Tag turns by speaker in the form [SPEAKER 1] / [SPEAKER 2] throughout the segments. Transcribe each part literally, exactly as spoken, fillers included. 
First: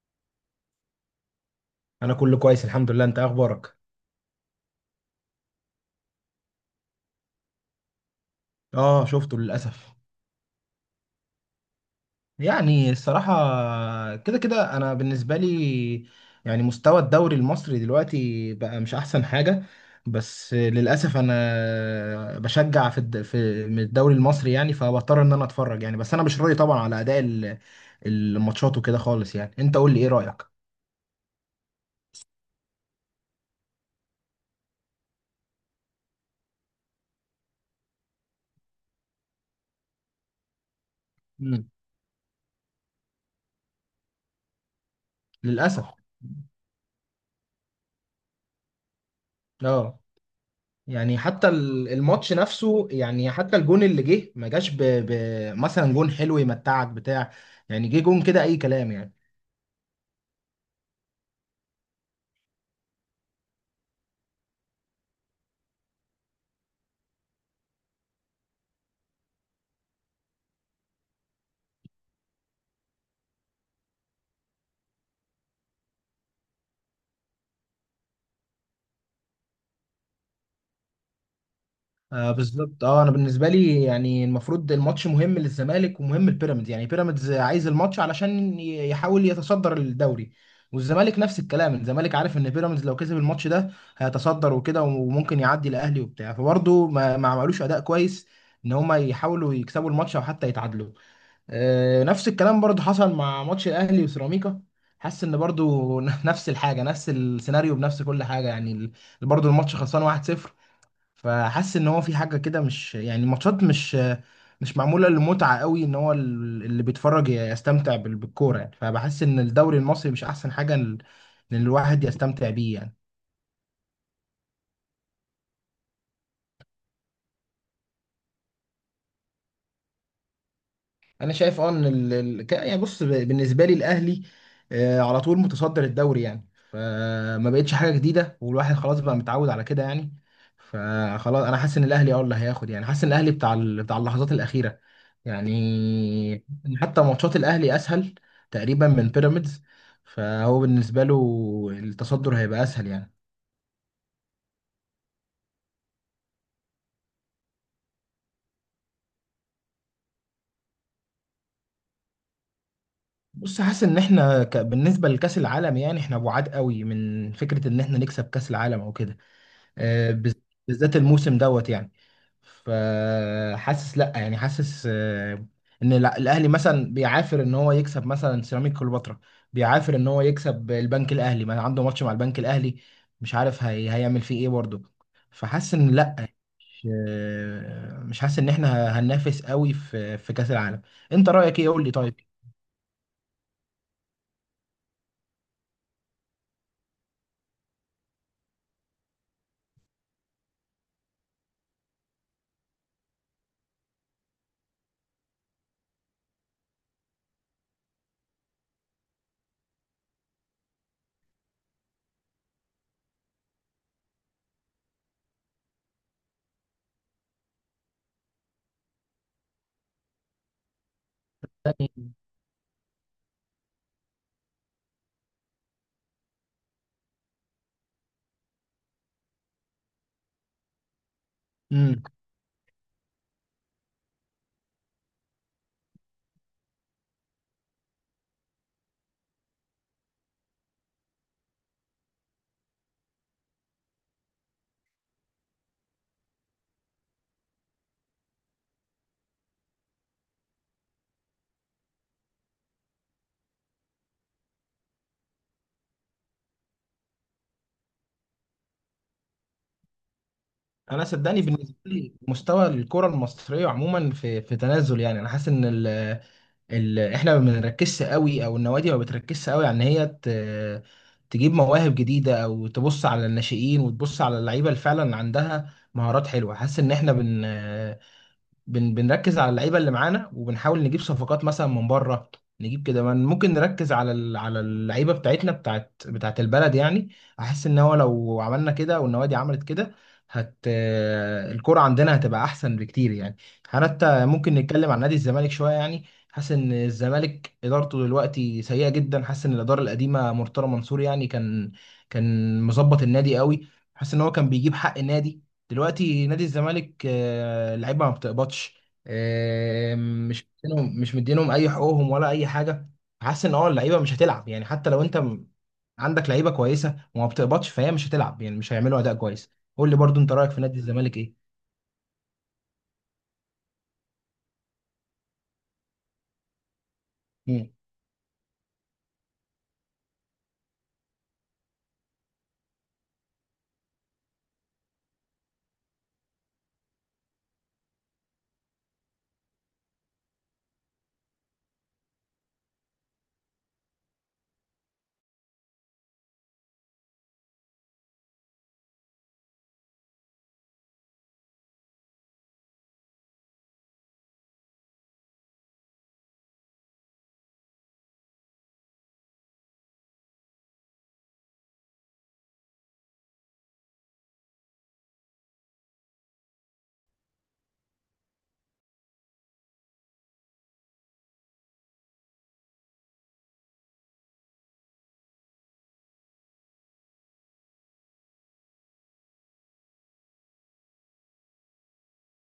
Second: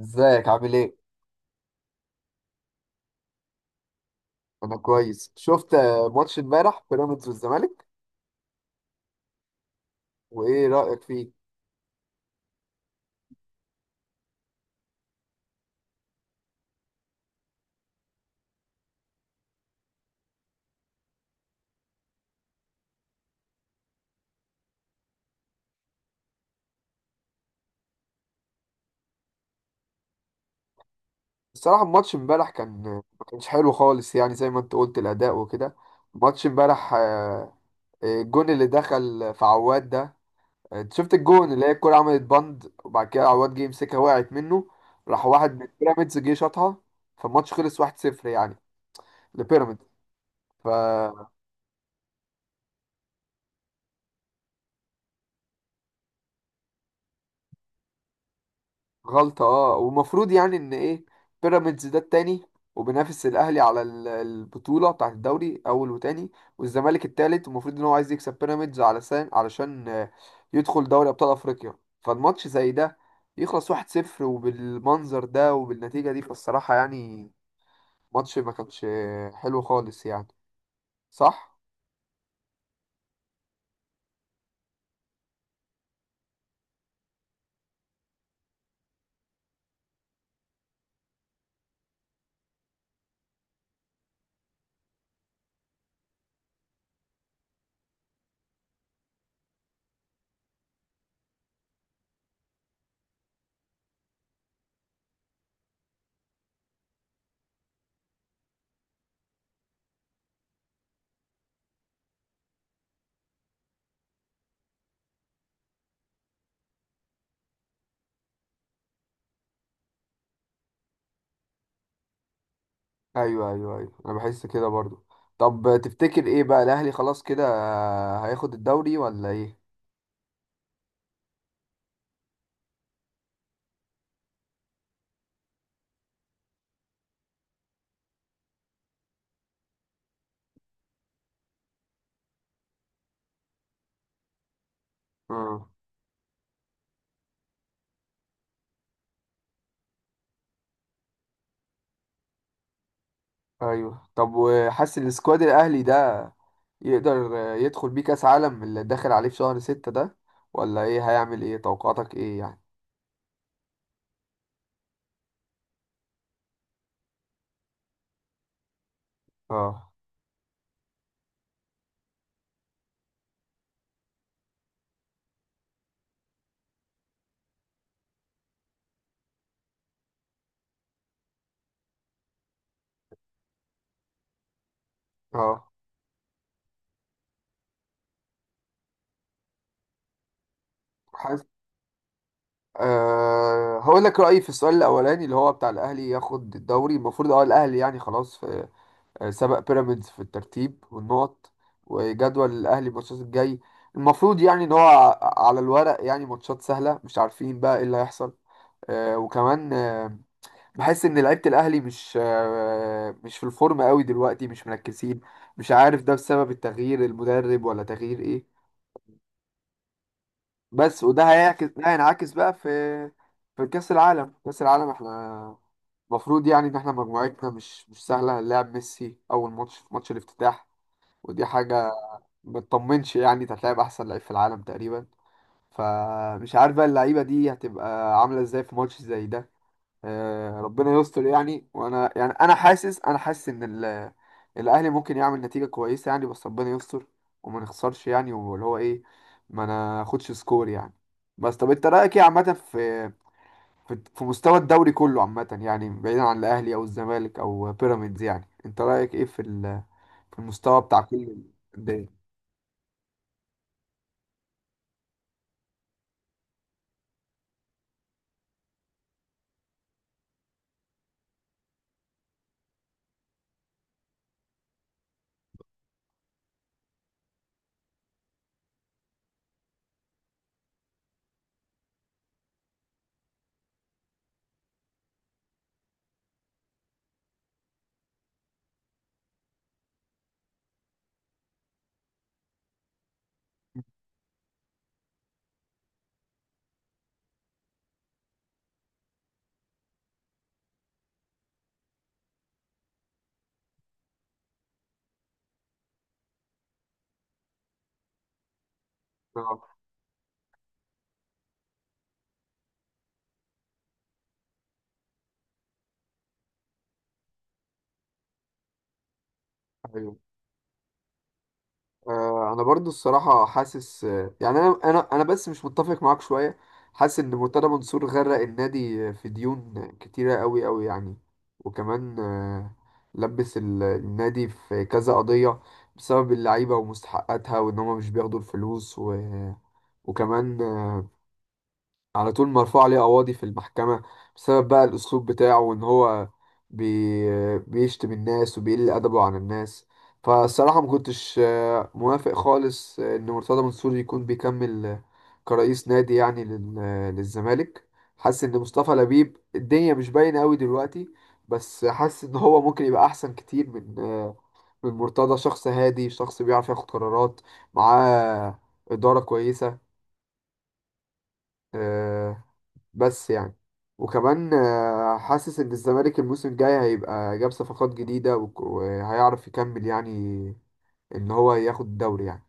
[SPEAKER 1] ازيك عامل ايه؟
[SPEAKER 2] انا كله كويس، الحمد لله. انت إيه اخبارك؟
[SPEAKER 1] انا كويس. شفت آه، ماتش امبارح بيراميدز والزمالك.
[SPEAKER 2] اه، شفته للاسف.
[SPEAKER 1] وايه رأيك فيه؟
[SPEAKER 2] يعني الصراحه كده كده انا بالنسبه لي، يعني مستوى الدوري المصري دلوقتي بقى مش احسن حاجه. بس للاسف انا بشجع في الد... في من الدوري المصري، يعني فبضطر ان انا اتفرج يعني. بس انا مش راضي طبعا على اداء ال- الماتشات وكده خالص. يعني انت قول لي ايه رايك؟
[SPEAKER 1] الصراحة، الماتش امبارح كان ما كانش حلو خالص، يعني زي ما انت قلت الأداء وكده. ماتش امبارح، آه، الجون اللي دخل في عواد ده. آه، انت شفت الجون اللي
[SPEAKER 2] مم.
[SPEAKER 1] هي الكرة عملت بند، وبعد كده عواد جه يمسكها وقعت منه. راح واحد من
[SPEAKER 2] للاسف.
[SPEAKER 1] بيراميدز جه شاطها. فالماتش خلص واحد صفر، يعني لبيراميدز.
[SPEAKER 2] اه، يعني حتى ال- الماتش نفسه، يعني حتى الجون اللي جه ما جاش ب... ب... مثلا جون حلو يمتعك بتاع. يعني جه جون كده اي كلام يعني.
[SPEAKER 1] غلطة، اه، ومفروض يعني ان ايه، بيراميدز ده التاني وبينافس الاهلي على ال- البطولة بتاعة الدوري، اول وتاني. والزمالك التالت، ومفروض ان هو عايز يكسب بيراميدز علشان علشان آه، يدخل دوري ابطال افريقيا. فالماتش زي ده يخلص واحد صفر، وبالمنظر ده وبالنتيجة دي، فالصراحة يعني ماتش ما كانش آه، حلو خالص يعني. صح؟
[SPEAKER 2] آه، بالظبط. اه، انا بالنسبه لي يعني المفروض الماتش مهم للزمالك ومهم لبيراميدز. يعني بيراميدز عايز الماتش علشان ي- يحاول يتصدر الدوري، والزمالك نفس الكلام. الزمالك عارف ان بيراميدز لو كسب الماتش ده هيتصدر وكده، وممكن يعدي الاهلي وبتاع. فبرضه ما ما عملوش اداء كويس ان هما يحاولوا يكسبوا الماتش او حتى يتعادلوا. آه، نفس الكلام برضو حصل مع ماتش الاهلي وسيراميكا. حاسس ان برضو نفس الحاجه، نفس السيناريو، بنفس كل حاجه يعني. ال- برضو الماتش خلصان واحد صفر. فحاسس ان هو في حاجه كده، مش يعني الماتشات مش مش معموله للمتعه قوي، ان هو ال- اللي بيتفرج يستمتع بال- بالكوره يعني. فبحس ان الدوري المصري مش احسن حاجه ال- ان الواحد يستمتع بيه يعني.
[SPEAKER 1] ايوه، ايوه، ايوه، انا بحس كده برضو. طب تفتكر ايه بقى، الاهلي خلاص كده آه، هياخد الدوري ولا ايه؟
[SPEAKER 2] انا شايف اه ان ال... ال- ك- يعني بص، ب- بالنسبه لي الاهلي آه، على طول متصدر الدوري، يعني فما بقتش حاجه جديده، والواحد خلاص بقى متعود على كده يعني. فخلاص انا حاسس ان الاهلي اه اللي هياخد. يعني حاسس ان الاهلي بتاع ال... بتاع اللحظات الاخيره
[SPEAKER 1] مم.
[SPEAKER 2] يعني. حتى ماتشات الاهلي اسهل تقريبا من بيراميدز، فهو بالنسبه له التصدر هيبقى اسهل يعني.
[SPEAKER 1] ايوه، طب وحاسس ان السكواد الاهلي ده يقدر يدخل بيه كاس عالم اللي داخل عليه في شهر ستة ده، ولا ايه هيعمل، ايه توقعاتك ايه يعني؟
[SPEAKER 2] بص، حاسس ان احنا ك... بالنسبه لكاس العالم، يعني احنا بعاد قوي من فكره ان احنا نكسب كاس العالم او كده.
[SPEAKER 1] اه،
[SPEAKER 2] آه، بز- بالذات الموسم دوت يعني. فحاسس لا، يعني حاسس آه، ان الع- الاهلي مثلا بيعافر ان هو يكسب مثلا سيراميك كليوباترا، بيعافر ان هو يكسب البنك الاهلي. ما عنده ماتش مع البنك الاهلي، مش عارف هي هيعمل فيه ايه برضه.
[SPEAKER 1] اه،
[SPEAKER 2] فحاسس ان لا، مش آه، مش حاسس ان احنا هننافس قوي في في كاس العالم. انت
[SPEAKER 1] حاسس.
[SPEAKER 2] رايك ايه؟ قول لي طيب.
[SPEAKER 1] أه هقول لك رأيي في السؤال الأولاني، اللي هو بتاع الأهلي ياخد الدوري. المفروض اه الأهلي يعني خلاص، في آه، سبق بيراميدز في الترتيب والنقط. وجدول الأهلي الماتشات الجاي، المفروض يعني إن هو ع- على الورق يعني ماتشات سهلة. مش عارفين بقى إيه اللي هيحصل. أه وكمان آه، بحس ان لعيبه الاهلي مش آه، مش في الفورم قوي دلوقتي، مش مركزين. مش عارف ده بسبب التغيير المدرب، ولا تغيير ايه. بس وده هيعكس ده هينعكس بقى في في كاس العالم. كاس العالم احنا المفروض يعني ان احنا مجموعتنا مش مش سهله. هنلاعب ميسي اول ماتش في ماتش الافتتاح. ودي حاجه
[SPEAKER 2] امم
[SPEAKER 1] ما تطمنش، يعني انت هتلاعب احسن لعيب في العالم تقريبا. فمش عارف بقى اللعيبه دي هتبقى عامله ازاي في ماتش زي ده. آه، ربنا يستر يعني، وانا يعني انا حاسس انا حاسس ان ال- الاهلي ممكن يعمل نتيجه كويسه، يعني بس ربنا يستر. وما نخسرش، يعني واللي هو ايه، ما ناخدش سكور يعني. بس طب انت رايك ايه عامه في في في مستوى الدوري كله عامه، يعني بعيدا عن الاهلي او الزمالك او بيراميدز، يعني انت رايك ايه في ال- في المستوى بتاع
[SPEAKER 2] انا
[SPEAKER 1] كل
[SPEAKER 2] صدقني، بالنسبه
[SPEAKER 1] الدنيا؟
[SPEAKER 2] لي مستوى الكره المصريه عموما في في تنازل يعني. انا حاسس ان ال- ال... احنا ما بنركزش قوي، او النوادي ما بتركزش قوي على ان هي ت... تجيب مواهب جديده او تبص على الناشئين وتبص على اللعيبه اللي فعلا عندها مهارات حلوه. حاسس ان احنا بن بن بنركز على اللعيبه اللي معانا، وبنحاول نجيب صفقات مثلا من بره. نجيب كده من- ممكن نركز على ال- على اللعيبه بتاعتنا، بتاعت بتاعت البلد يعني. احس ان هو لو عملنا كده والنوادي عملت كده، هت آه، الكرة عندنا هتبقى احسن بكتير يعني. حتى ممكن نتكلم عن نادي الزمالك شويه يعني. حاسس ان الزمالك ادارته دلوقتي سيئه جدا. حاسس ان الاداره القديمه مرتضى منصور يعني كان كان مظبط النادي قوي. حاسس ان هو كان بيجيب حق النادي. دلوقتي نادي الزمالك آه، اللعيبه ما بتقبضش.
[SPEAKER 1] اه.
[SPEAKER 2] آه، مش مدينهم مش مدينهم اي حقوقهم ولا اي حاجه. حاسس ان اه اللعيبه مش هتلعب يعني، حتى لو انت م- عندك لعيبه كويسه وما بتقبضش فهي مش هتلعب يعني، مش هيعملوا اداء كويس. قول لي برضو انت رايك في نادي الزمالك ايه؟
[SPEAKER 1] آه، انا برضو الصراحه حاسس آه، يعني انا انا انا بس مش متفق معاك شويه. حاسس ان مرتضى
[SPEAKER 2] مم.
[SPEAKER 1] منصور غرق النادي آه، في ديون كتيره قوي قوي يعني. وكمان آه، لبس ال- النادي في كذا قضيه بسبب اللعيبه ومستحقاتها وان هم مش بياخدوا الفلوس و... وكمان على طول مرفوع عليه قواضي في المحكمة، بسبب بقى الأسلوب بتاعه وإن هو بي... بيشتم الناس وبيقل أدبه عن الناس. فالصراحة ما كنتش آه، موافق خالص آه، إن مرتضى منصور يكون بيكمل آه، كرئيس نادي، يعني لل... آه، للزمالك. حاسس إن مصطفى لبيب الدنيا مش باينة أوي دلوقتي، بس حاسس إن هو ممكن يبقى أحسن كتير من آه، من مرتضى. شخص هادي، شخص بيعرف ياخد قرارات، معاه إدارة كويسة، آه، بس يعني. وكمان آه، حاسس ان الزمالك الموسم الجاي هيبقى جاب صفقات جديدة وك- وهيعرف يكمل، يعني ان هو ياخد الدوري يعني.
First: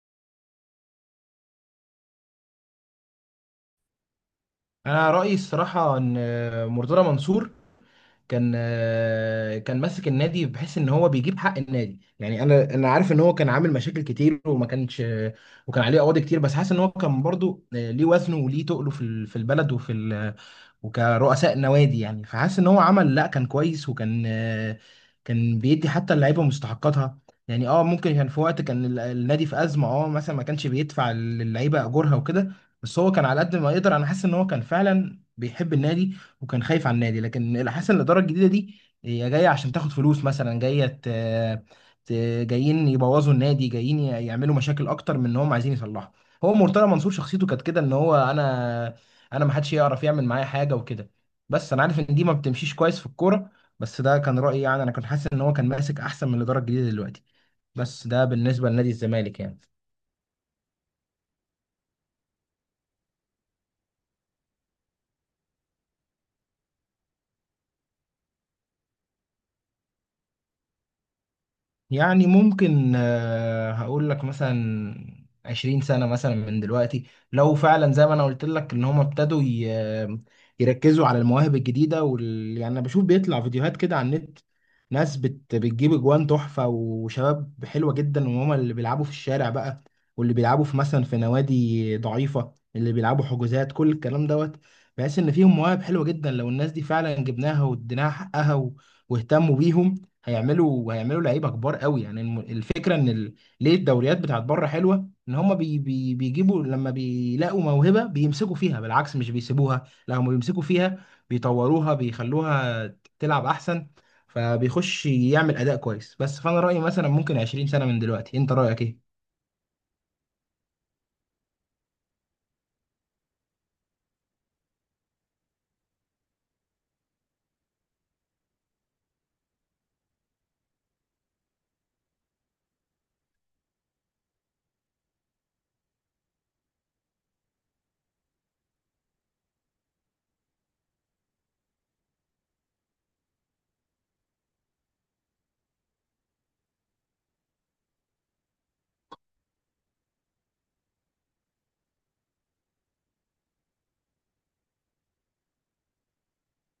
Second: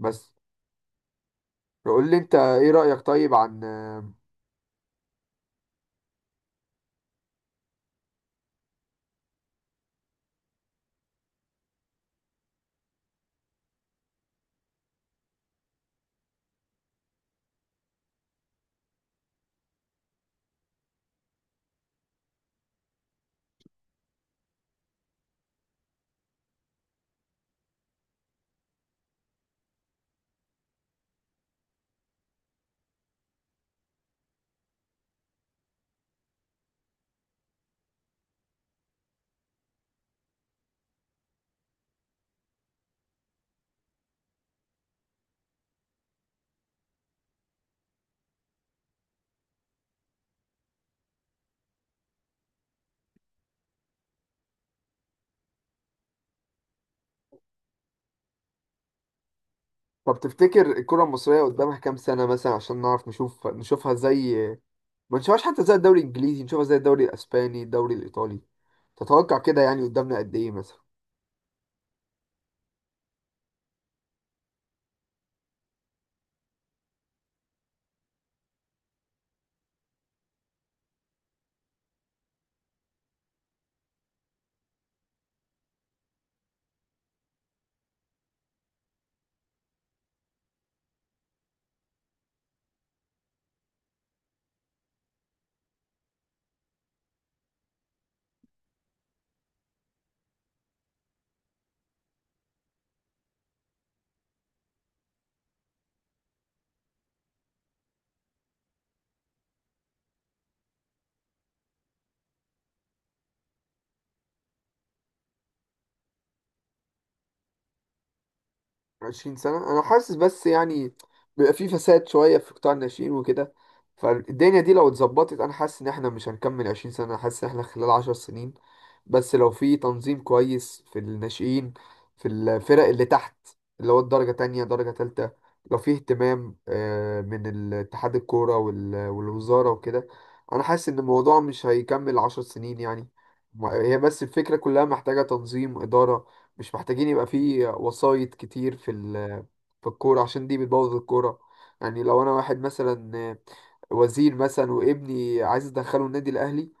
[SPEAKER 1] بس قول لي انت، ايه رأيك طيب عن آه،
[SPEAKER 2] انا رايي الصراحه ان آه، مرتضى منصور كان آه، كان ماسك النادي بحيث ان هو بيجيب حق النادي يعني. انا انا عارف ان هو كان عامل مشاكل كتير وما كانش، وكان عليه قواضي كتير. بس حاسس ان هو كان برضو آه، ليه وزنه وليه تقله في ال- في البلد وفي ال- وكرؤساء نوادي يعني. فحاسس ان هو عمل، لا كان كويس، وكان آه، كان بيدي حتى اللعيبه مستحقاتها يعني. اه، ممكن كان في وقت كان ال- النادي في ازمه، اه مثلا ما كانش بيدفع للعيبه اجورها وكده. بس هو كان على قد ما يقدر. انا حاسس ان هو كان فعلا بيحب النادي وكان خايف على النادي. لكن حاسس ان الاداره الجديده دي هي جايه عشان تاخد فلوس، مثلا جايه ت... ت... جايين يبوظوا النادي، جايين ي- يعملوا مشاكل اكتر من ان هم عايزين يصلحوا. هو مرتضى منصور شخصيته كانت كده ان هو انا انا ما حدش يعرف يعمل معايا حاجه وكده. بس انا عارف ان دي ما بتمشيش كويس في الكوره. بس ده كان رايي يعني، انا كنت حاسس ان هو كان ماسك احسن من الاداره الجديده دلوقتي. بس ده بالنسبه لنادي الزمالك يعني.
[SPEAKER 1] طب تفتكر الكرة المصرية قدامها كام سنة مثلا، عشان نعرف نشوف نشوفها زي، ما نشوفهاش حتى زي الدوري الانجليزي، نشوفها زي الدوري الاسباني الدوري الايطالي. تتوقع كده يعني قدامنا قد ايه مثلا؟
[SPEAKER 2] يعني ممكن آه، هقول لك مثلا عشرين سنة مثلا من دلوقتي. لو فعلا زي ما أنا قلت لك إن هم ابتدوا ي- يركزوا على المواهب الجديدة وال... يعني أنا بشوف بيطلع فيديوهات كده على النت. ناس بت... بتجيب أجوان تحفة وشباب حلوة جدا، وهم اللي بيلعبوا في الشارع بقى، واللي بيلعبوا في مثلا في نوادي ضعيفة، اللي بيلعبوا حجوزات، كل الكلام دوت. بحيث إن فيهم مواهب حلوة جدا. لو الناس دي فعلا جبناها واديناها حقها و... واهتموا بيهم، هيعملوا هيعملوا لعيبه كبار قوي يعني. الم- الفكره ان ال... ليه الدوريات بتاعت بره حلوه ان هم بي... بي... بيجيبوا، لما بيلاقوا موهبه بيمسكوا فيها، بالعكس مش بيسيبوها، لا هم بيمسكوا فيها بيطوروها بيخلوها تلعب احسن. فبيخش يعمل اداء كويس بس. فانا رايي مثلا ممكن عشرين سنه من دلوقتي. انت رايك ايه؟
[SPEAKER 1] عشرين سنة، أنا حاسس، بس يعني بيبقى في فساد شوية في قطاع الناشئين وكده. فالدنيا دي لو اتظبطت أنا حاسس إن إحنا مش هنكمل عشرين سنة، أنا حاسس إن إحنا خلال عشر سنين، بس لو في تنظيم كويس في الناشئين، في الفرق اللي تحت، اللي هو الدرجة تانية درجة تالتة، لو في اهتمام آه، من اتحاد الكورة وال- والوزارة وكده، أنا حاسس إن الموضوع مش هيكمل عشر سنين يعني. ما- هي بس الفكرة كلها محتاجة تنظيم إدارة. مش محتاجين يبقى في وسايط كتير في ال- في الكورة، عشان دي بتبوظ الكورة. يعني لو انا واحد مثلا وزير مثلا، وابني عايز ادخله النادي الاهلي،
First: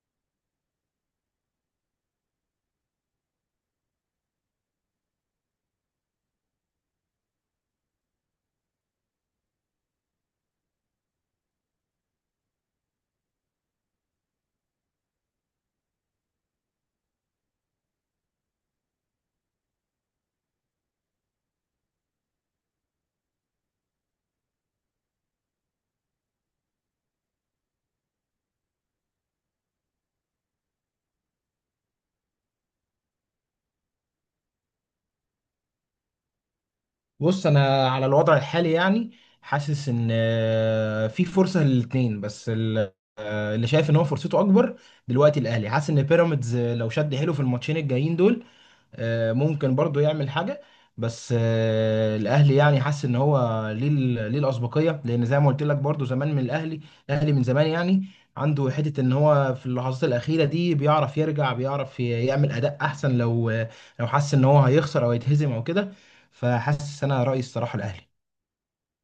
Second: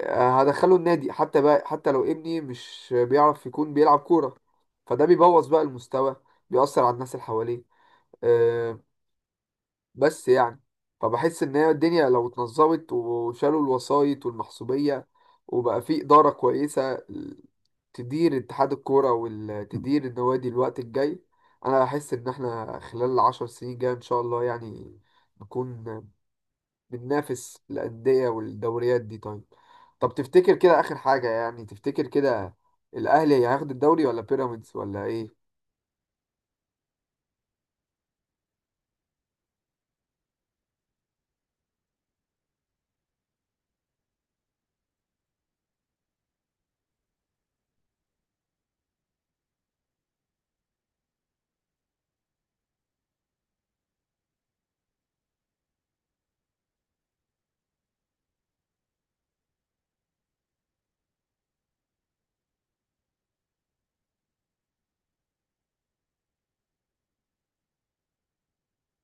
[SPEAKER 1] آه، هدخله النادي حتى، بقى، حتى لو ابني مش بيعرف يكون بيلعب كورة. فده بيبوظ بقى المستوى، بيأثر على الناس اللي حواليه، آه، بس يعني. فبحس ان هي الدنيا لو اتنظمت وشالوا الوسائط والمحسوبية، وبقى في إدارة كويسة تدير اتحاد الكورة وتدير النوادي الوقت الجاي، انا بحس ان احنا خلال العشر سنين جاية ان شاء الله يعني نكون بننافس الأندية والدوريات دي. طيب، طب تفتكر كده آخر حاجة، يعني تفتكر كده الأهلي هياخد الدوري ولا بيراميدز ولا ايه؟
[SPEAKER 2] بص، انا على الوضع الحالي يعني حاسس ان آه، في فرصه للاثنين، بس ال- اللي شايف ان هو فرصته اكبر دلوقتي الاهلي. حاسس ان بيراميدز آه، لو شد حيله في الماتشين الجايين دول، آه، ممكن برضو يعمل حاجة. بس آه، الاهلي يعني حاسس ان هو ليه ال- ليه الاسبقيه، لان زي ما قلت لك برضو زمان من الاهلي. الاهلي من زمان يعني عنده حته ان هو في اللحظات الاخيره دي بيعرف يرجع، بيعرف ي- يعمل اداء احسن، لو لو حس ان هو هيخسر او يتهزم او كده. فحاسس انا رايي الصراحه الاهلي